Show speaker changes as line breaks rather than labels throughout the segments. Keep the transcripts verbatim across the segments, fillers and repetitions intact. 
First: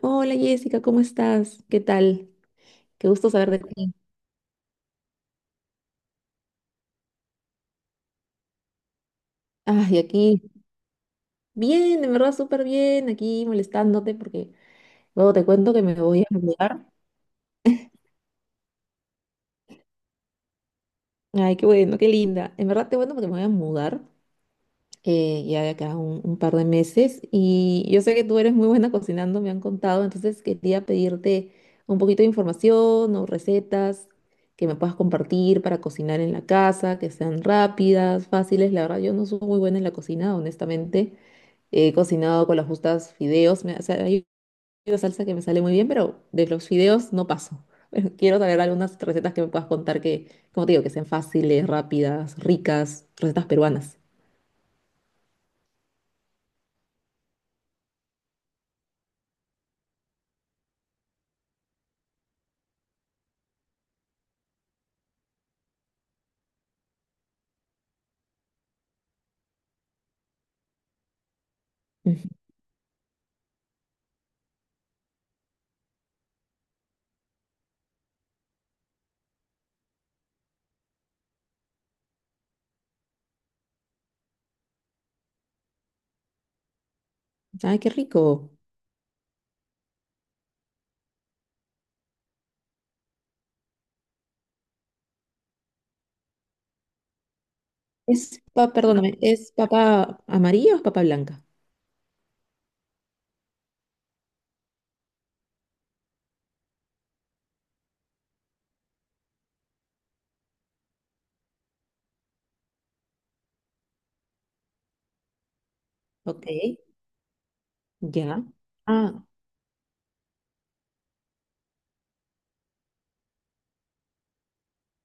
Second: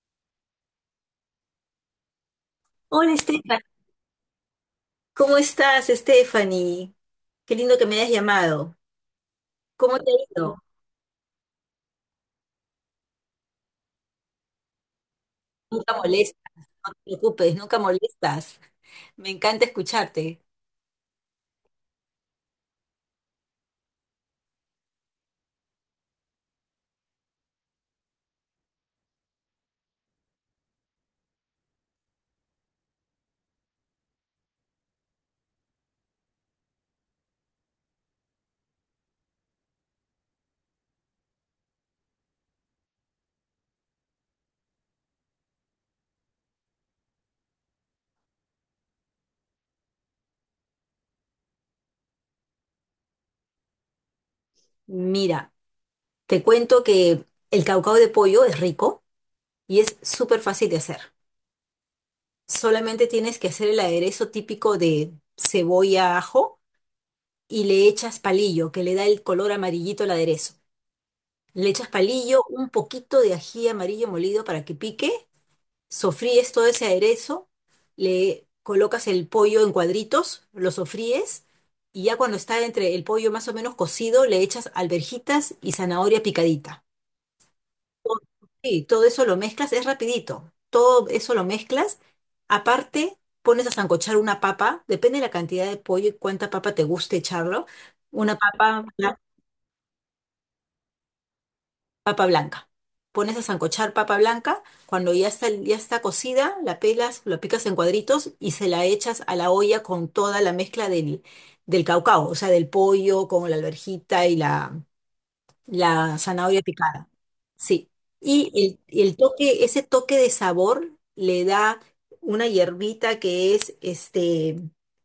Hola Jessica, ¿cómo estás? ¿Qué tal? Qué
Hola,
gusto saber
Estefan.
de ti.
¿Cómo estás, Stephanie? Qué lindo que me hayas llamado. ¿Cómo
Ay,
te ha
aquí.
ido?
Bien, en verdad súper bien, aquí molestándote porque luego te cuento que me
Nunca
voy a
molestas,
mudar.
no te preocupes, nunca molestas. Me encanta escucharte.
Ay, qué bueno, qué linda. En verdad te cuento porque me voy a mudar eh, ya de acá un, un par de meses y yo sé que tú eres muy buena cocinando, me han contado, entonces quería pedirte un poquito de información o recetas que me puedas compartir para cocinar en la casa, que sean rápidas, fáciles. La verdad, yo no soy muy buena en la cocina, honestamente. He cocinado con las justas fideos. Me- o sea, hay una salsa que me sale muy bien, pero de los fideos no paso. Quiero saber algunas recetas que me puedas contar que, como te digo, que sean fáciles, rápidas, ricas, recetas peruanas.
Mira, te cuento que el caucao de pollo es rico y es súper fácil de hacer. Solamente tienes que hacer el aderezo típico de cebolla, ajo y le echas palillo, que le da el color amarillito al aderezo. Le echas
Ujú.
palillo, un poquito de ají amarillo molido para que pique. Sofríes todo ese aderezo, le colocas el pollo en cuadritos, lo sofríes y ya cuando está entre el pollo más o menos cocido, le echas alverjitas y zanahoria picadita.
Ay, qué
Todo-
rico.
Sí, todo eso lo mezclas, es rapidito. Todo eso lo mezclas. Aparte, pones a sancochar una papa, depende de la cantidad de pollo y cuánta papa te guste echarlo. Una
Es, pa-
papa,
perdóname, ¿es papa amarilla o es papa blanca?
papa blanca. Pones a sancochar papa blanca, cuando ya está, ya está cocida, la pelas, lo picas en cuadritos y se la echas a la olla con toda la mezcla del, del caucao, o sea, del pollo con la alverjita y la, la
Ok,
zanahoria picada. Sí.
ya.
Y el, y el
Ah,
toque, ese toque de sabor le da una hierbita que es este,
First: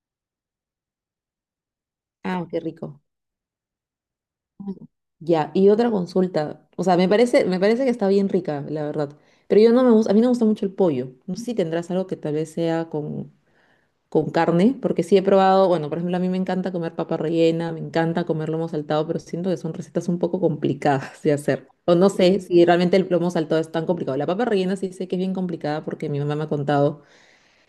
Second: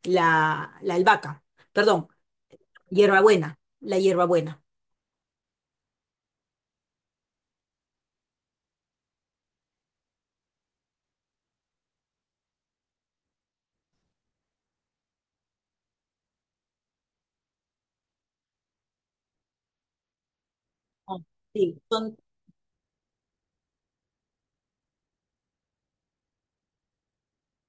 la, la albahaca, perdón,
ah, qué rico.
hierbabuena, la hierbabuena.
Ah, ya, y otra consulta. O sea, me parece, me parece que está bien rica, la verdad. Pero yo no me gusta, a mí no me gusta mucho el pollo. No sé si tendrás algo que tal vez sea con con carne, porque sí he probado, bueno, por ejemplo, a mí me encanta comer papa rellena, me encanta comer lomo saltado, pero siento que son recetas un poco
Ah.
complicadas de hacer.
Sí,
O no
son
sé si realmente el lomo saltado es tan complicado. La papa rellena sí sé que es bien complicada porque mi mamá me ha contado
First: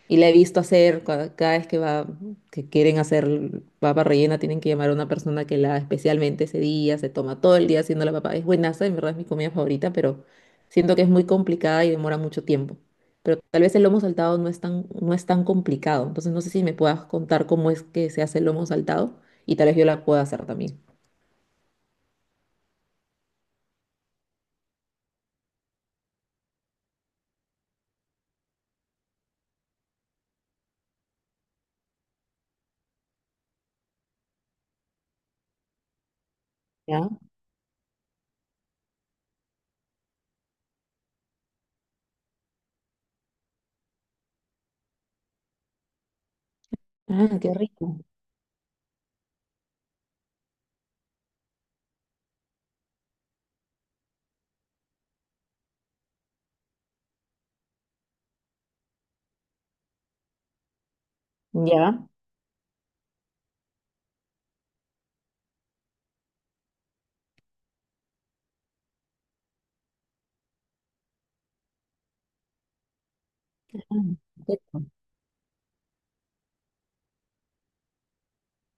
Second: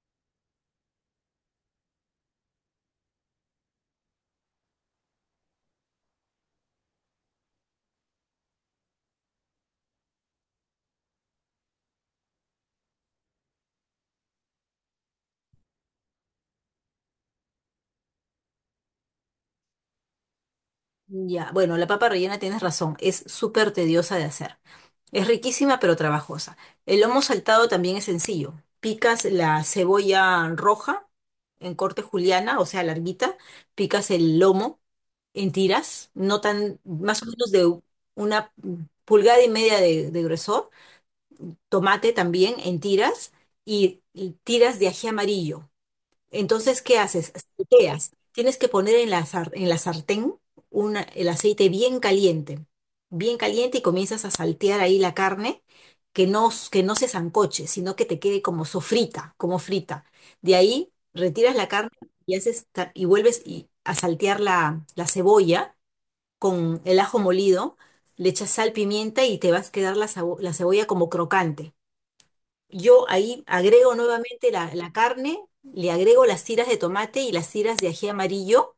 y la he visto hacer cua- cada vez que va, que quieren hacer papa rellena, tienen que llamar a una persona que la haga especialmente ese día, se toma todo el día haciendo la papa. Es buenaza, en verdad es mi comida favorita, pero siento que es muy complicada y demora mucho tiempo. Pero tal vez el lomo saltado no es tan, no es tan complicado. Entonces no sé si me puedas contar cómo es que se hace el lomo saltado y tal vez yo la pueda hacer también.
Ya, bueno, la papa rellena tienes razón, es súper tediosa de hacer. Es riquísima pero trabajosa. El lomo saltado también es sencillo. Picas la cebolla roja en corte juliana, o sea, larguita, picas el lomo en tiras, no tan,
Ya.
más o menos de una pulgada y media de, de grosor, tomate también en tiras y, y tiras de ají amarillo. Entonces, ¿qué haces?
Ah, qué rico.
Salteas. Tienes que poner en la, sar- en la sartén una- el aceite bien caliente, bien caliente y comienzas a saltear ahí la carne, que no, s- que no se sancoche, sino que te quede como sofrita, como frita. De ahí retiras la carne
Ya.
y, haces, ta- y vuelves y- a saltear la, la cebolla con el ajo molido, le echas sal, pimienta y te vas a quedar la, sabo- la cebolla como crocante. Yo ahí agrego
Ah,
nuevamente la,
perfecto.
la carne, le agrego las tiras de tomate y las tiras de ají amarillo,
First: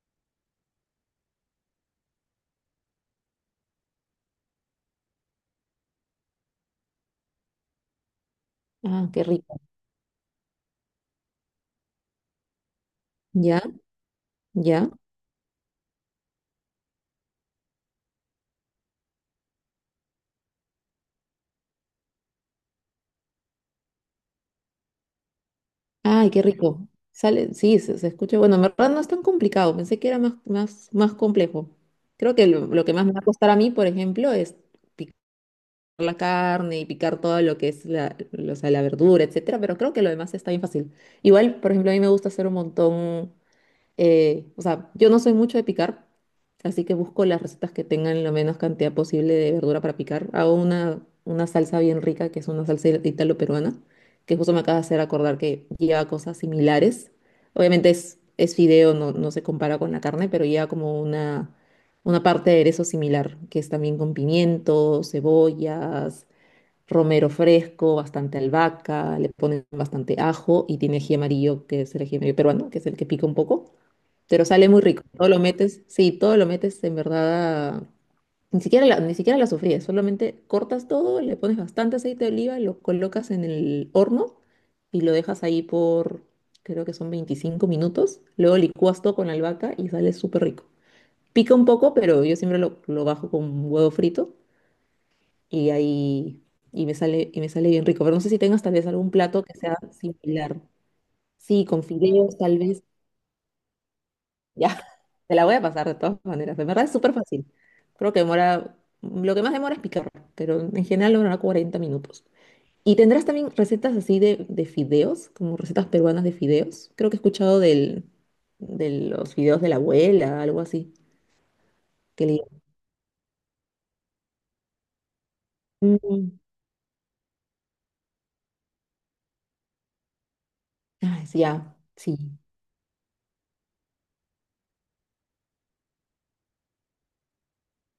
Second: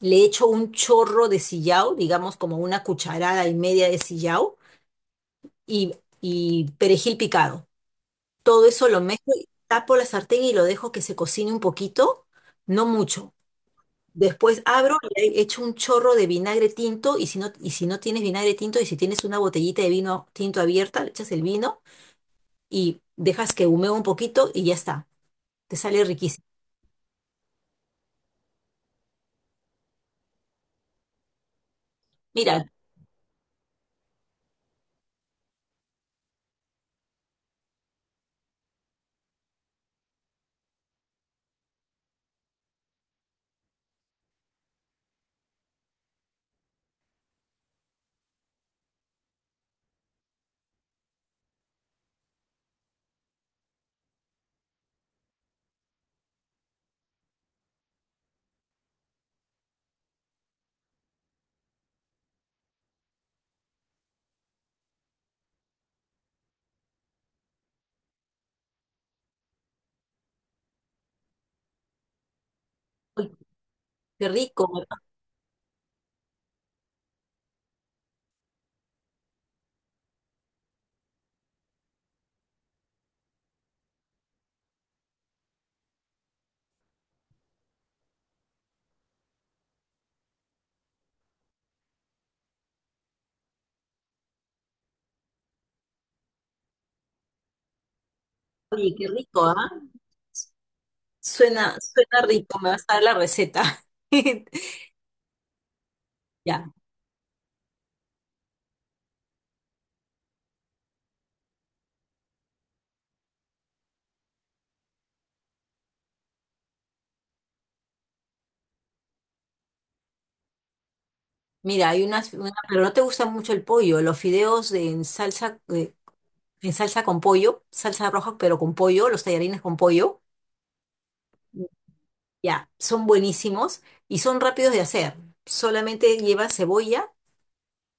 le echo un chorro de sillao, digamos como una cucharada y media de sillao y, y perejil picado. Todo eso lo
Ah, qué
mezclo, y
rico.
tapo la sartén y lo dejo que se cocine un poquito, no mucho.
Ya,
Después
ya.
abro y le echo un chorro de vinagre tinto y si no, y si no tienes vinagre tinto y si tienes una botellita de vino tinto abierta, le echas el vino y dejas que humee un poquito y ya está. Te sale
Ay, qué
riquísimo.
rico. Sale, sí, se, se escucha. Bueno, en verdad no es tan complicado. Pensé que era más, más, más complejo. Creo que
Mira,
lo, lo que más me va a costar a mí, por ejemplo, es picar la carne y picar todo lo que es la, lo- o sea, la verdura, etcétera. Pero creo que lo demás está bien fácil. Igual, por ejemplo, a mí me gusta hacer un montón. Eh, o sea, yo no soy mucho de picar, así que busco las recetas que tengan la menos cantidad posible de verdura para picar. Hago una, una salsa bien rica, que es una salsa italo-peruana, que justo me acaba de hacer acordar que lleva cosas similares. Obviamente es, es fideo, no, no se compara con la carne, pero lleva como una, una parte de aderezo similar, que es también con pimientos, cebollas romero fresco, bastante albahaca, le ponen bastante ajo y tiene ají amarillo, que es el ají amarillo peruano, que es el que pica
uy,
un poco,
qué
pero sale
rico,
muy rico. Todo lo metes, sí, todo lo metes en verdad, a- ni siquiera la, ni siquiera la sofríes, solamente cortas todo, le pones bastante aceite de oliva, lo colocas en el horno y lo dejas ahí por, creo que son veinticinco minutos, luego licuas todo con la albahaca y sale súper rico. Pica un poco, pero yo siempre lo, lo bajo con huevo frito y ahí y me sale y me sale bien rico, pero no sé si tengas tal vez
oye, qué
algún plato
rico,
que
¿ah?
sea similar. Sí,
Suena,
con
suena
fideos tal
rico, me
vez.
vas a dar la receta.
Ya, te la voy a pasar de todas maneras. De
Ya,
verdad es súper fácil. Creo que demora, lo que más demora es picar, pero en general demora cuarenta minutos. ¿Y tendrás también recetas así de, de fideos, como recetas peruanas de fideos? Creo que he escuchado del, de los fideos de la abuela, algo así,
mira, hay
que
unas,
le
una- pero no te gusta mucho el pollo, los fideos en salsa, eh,
Mm,
en salsa con pollo, salsa roja, pero con pollo, los tallarines con pollo,
ah, sí, ya, sí,
ya, son buenísimos y son rápidos de hacer. Solamente lleva cebolla,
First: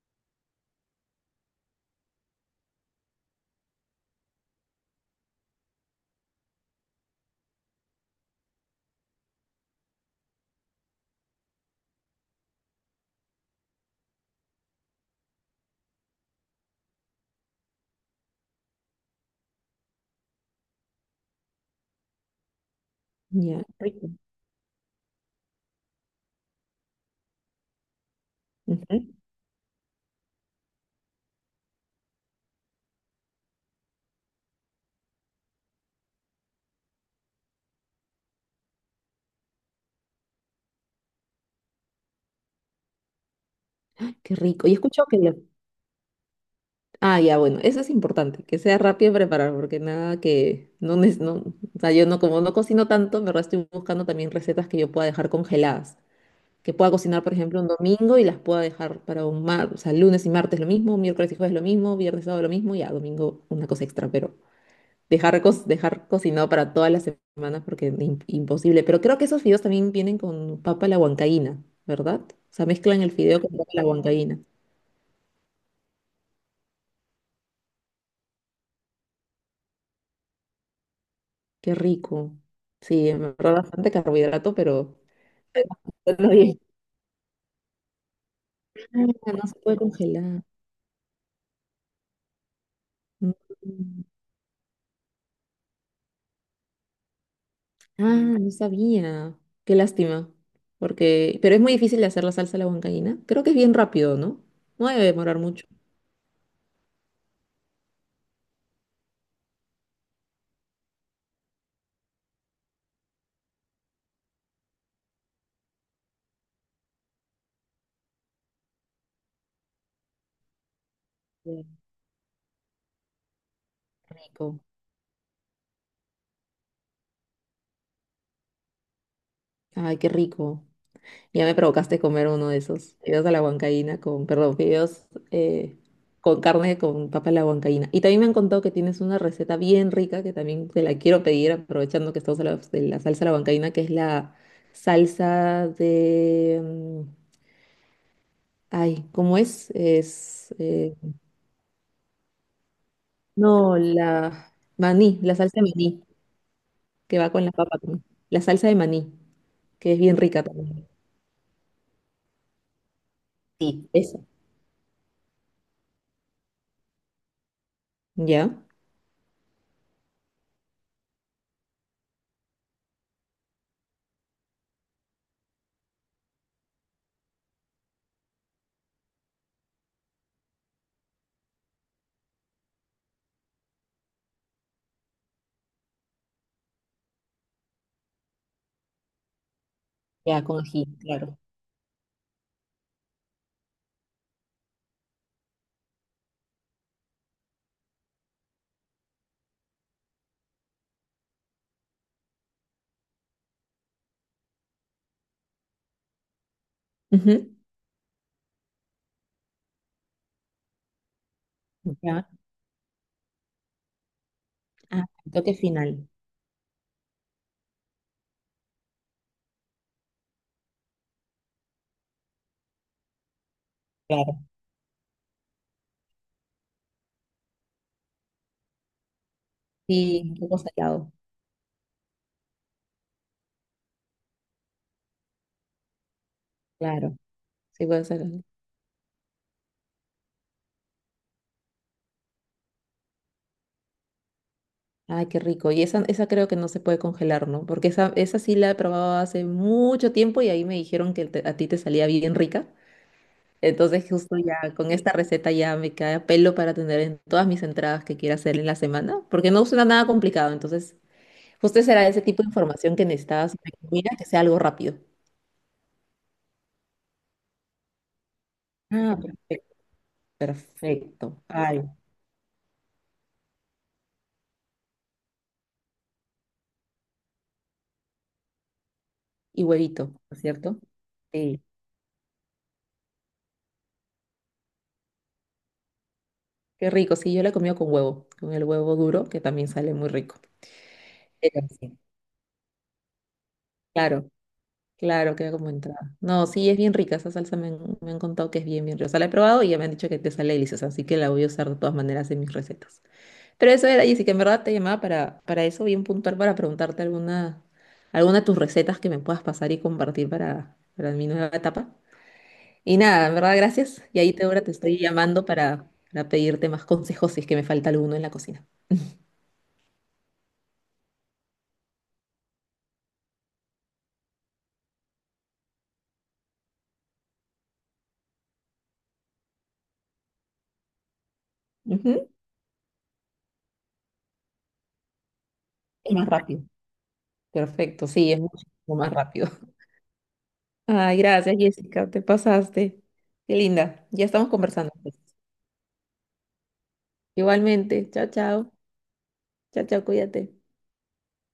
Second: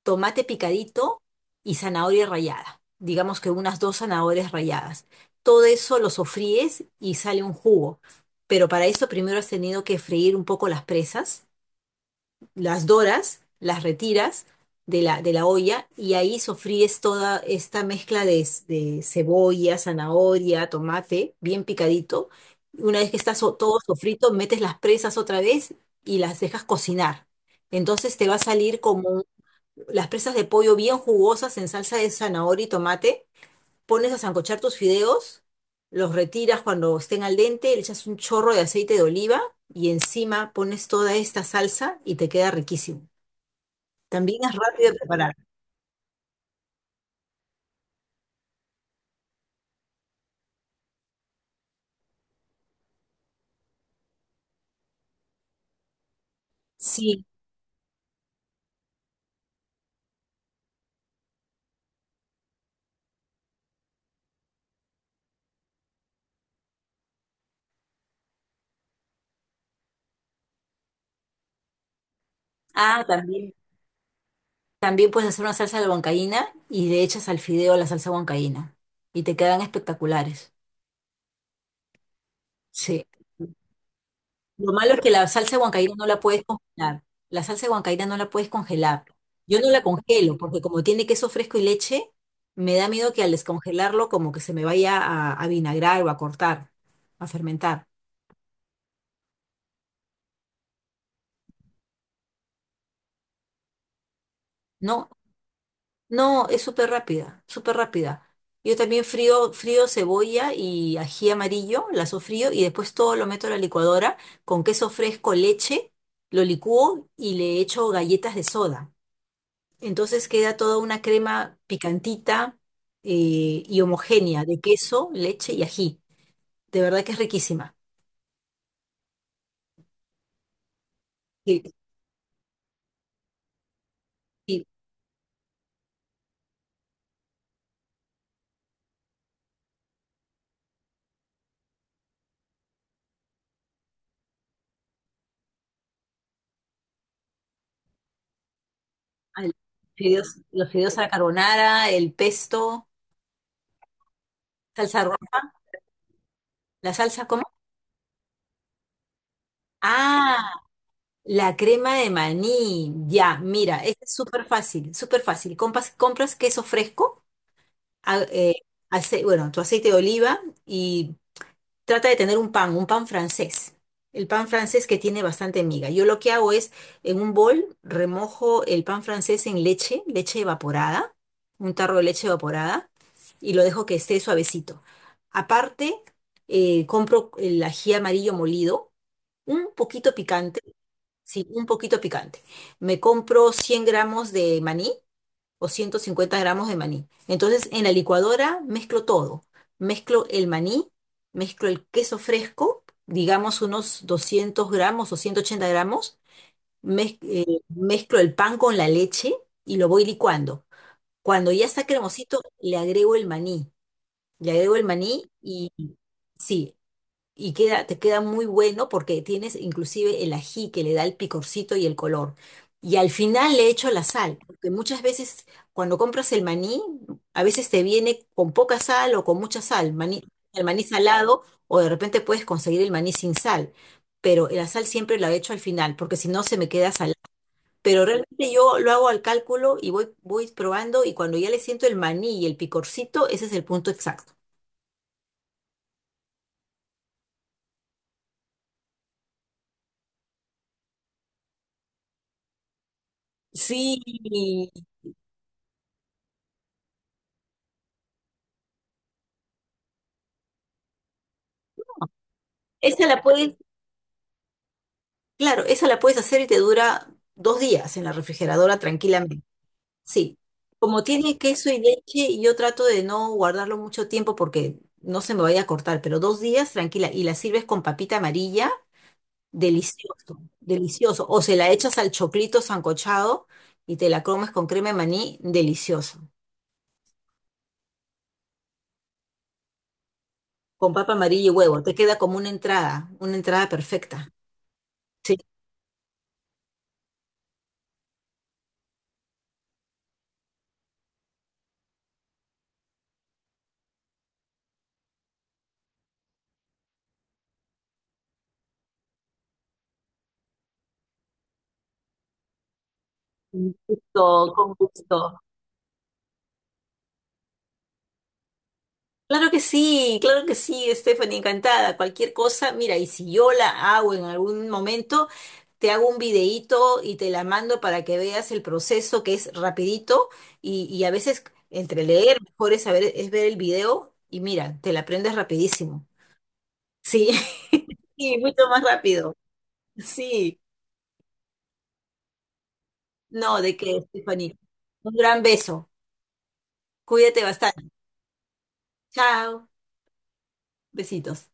tomate picadito y zanahoria rallada. Digamos que unas dos zanahorias ralladas. Todo eso lo sofríes y sale un jugo. Pero para eso primero has tenido que freír un poco las presas, las doras, las retiras de la, de la olla y ahí sofríes toda esta mezcla de, s- de cebolla, zanahoria, tomate, bien picadito. Una vez que está so-
ya,
todo
rico.
sofrito, metes las presas otra vez y las dejas cocinar. Entonces te va a salir
Ujú,
como las presas de pollo bien jugosas en salsa de zanahoria y tomate, pones a sancochar tus fideos, los retiras cuando estén al dente, le echas un chorro de aceite de oliva y encima pones toda esta salsa y te queda riquísimo.
qué
También es
rico. Y
rápido de
escucho que
preparar.
los Ah, ya, bueno, eso es importante, que sea rápido en preparar, porque nada que no, neces- no, o sea, yo no, como no cocino tanto, en verdad estoy buscando también recetas que yo pueda dejar congeladas, que pueda cocinar,
Sí.
por ejemplo, un domingo y las pueda dejar para un mar, o sea, lunes y martes lo mismo, miércoles y jueves lo mismo, viernes y sábado lo mismo, ya, domingo una cosa extra, pero dejar, co- dejar cocinado para todas las semanas porque es im- imposible. Pero creo que esos fideos también vienen con papa a la huancaína, ¿verdad? O sea, mezclan
Ah,
el fideo con
también.
papa a la huancaína.
También puedes hacer una salsa de huancaína y le echas al fideo la salsa huancaína y te quedan espectaculares.
Qué rico.
Sí.
Sí, me ahorró bastante carbohidrato,
Lo malo
pero
es que la salsa huancaína no la
todo
puedes
bien.
congelar. La salsa huancaína no la puedes congelar.
Ah, no se
Yo no
puede
la congelo
congelar.
porque como tiene queso fresco y leche, me da miedo que al
Mm.
descongelarlo como que se me vaya a, a vinagrar o a cortar, a fermentar.
Ah, no sabía. Qué lástima. Porque, pero es muy difícil de hacer la salsa a la huancaína. Creo que es bien rápido, ¿no? No debe
No,
demorar mucho.
no, es súper rápida, súper rápida. Yo también frío, frío cebolla y ají amarillo, la sofrío y después todo lo meto a la licuadora con queso fresco, leche, lo licúo y le echo galletas de soda. Entonces queda toda una crema
Bien,
picantita, eh, y homogénea de
rico.
queso, leche y ají. De verdad que es riquísima.
Ay, qué rico. Ya me
Y,
provocaste comer uno de esos fideos a la huancaína con, perdón,
y
fideos eh, con carne con papa a la huancaína. Y también me han contado que tienes una receta bien rica que también te la quiero pedir, aprovechando que estamos hablando de la salsa a la huancaína, que es la salsa de... mm, ay, ¿cómo
al-
es?
fideos-
Es...
los
eh,
fideos a la carbonara, el pesto,
no, la
salsa
maní, la
roja,
salsa de maní,
la
que
salsa
va
¿cómo?
con la papa también. La salsa de maní, que es bien
Ah,
rica también.
la crema de maní. Ya, mira,
Sí,
es
esa.
súper fácil, súper fácil. Compas- Compras, queso fresco, a-
¿Ya?
eh, ace- bueno, tu aceite de oliva y trata de tener un pan, un pan francés. El pan francés que tiene bastante miga. Yo lo que hago es, en un bol, remojo el pan francés en leche, leche evaporada, un tarro de leche evaporada, y lo dejo que esté suavecito. Aparte, eh, compro el ají amarillo molido, un poquito
Ya, con
picante,
ají, claro.
sí, un poquito picante. Me compro cien gramos de maní, o 150 gramos de maní. Entonces, en la licuadora mezclo todo. Mezclo el maní, mezclo el queso fresco, digamos unos 200 gramos o 180 gramos. Mez-
Ujú.
eh, mezclo el pan con la leche y lo voy licuando. Cuando ya está
Ya.
cremosito, le agrego el maní. Le agrego el
Ah,
maní
toque
y
final.
sí, y queda, te queda muy bueno porque tienes inclusive el ají que le da el picorcito y el color. Y al final le echo la sal,
Claro.
porque muchas veces cuando compras el maní, a veces te viene con poca sal o con mucha sal, maní-
Sí, un poco
el maní
salado.
salado, o de repente puedes conseguir el maní sin sal. Pero la sal siempre la echo al final, porque si no se me queda salada.
Claro. Sí, puede
Pero
ser.
realmente yo lo hago al cálculo y voy, voy probando y cuando ya le siento el maní y el picorcito, ese es el punto exacto.
Ay, qué rico. Y esa, esa creo que no se puede congelar, ¿no? Porque esa, esa sí la he probado hace mucho tiempo y ahí me dijeron que te- a ti te salía bien rica.
Sí,
Entonces, justo ya con esta receta ya me cae a pelo para tener en todas mis entradas que quiera hacer en la semana, porque no suena nada complicado. Entonces, justo será ese tipo de información que
esa la
necesitabas
puedes
sobre comida, que sea algo rápido.
claro, esa la puedes hacer y te dura dos días en la refrigeradora
Ah,
tranquilamente.
perfecto.
Sí. Como tiene
Perfecto.
queso y
Ay,
leche, yo trato de no guardarlo mucho tiempo porque no se me vaya a cortar, pero dos días tranquila y la sirves con papita amarilla,
y huevito, ¿no es
delicioso,
cierto?
delicioso. O se
Sí.
la echas al choclito sancochado y te la comes con crema de maní, delicioso.
Qué rico, sí, yo la he comido con huevo, con el huevo duro, que también sale muy rico.
Con papa amarilla y
Pero
huevo, te
sí.
queda como una entrada, una entrada
Claro,
perfecta.
claro,
Sí,
queda como entrada. No, sí, es bien rica, esa salsa me han, me han contado que es bien, bien rica. O sea, la he probado y ya me han dicho que te sale deliciosa, así que la voy a usar de todas maneras en mis recetas. Pero eso era, Jessica, en verdad te llamaba para, para eso, bien puntual, para preguntarte alguna, alguna de tus recetas que me puedas pasar y compartir para, para mi nueva etapa. Y nada, en verdad,
con
gracias. Y
gusto,
ahí te, ahora
con
te estoy
gusto.
llamando para, para pedirte más consejos si es que me falta alguno en la cocina.
Claro que sí, claro que sí, Stephanie, encantada. Cualquier cosa, mira, y si yo la hago en algún momento, te hago un videíto y te la mando para que veas el proceso que es rapidito y, y a veces entre
Ujú,
leer, mejor es saber, es ver el video y mira, te la aprendes rapidísimo.
es más rápido.
Sí,
Perfecto, sí,
sí,
es
mucho más
muchísimo más
rápido.
rápido.
Sí,
Ay, gracias, Jessica, te pasaste. Qué
no, de qué,
linda. Ya estamos
Stephanie.
conversando.
Un
Pues.
gran beso. Cuídate bastante.
Igualmente, chao, chao.
Chao,
Chao, chao, cuídate.
besitos.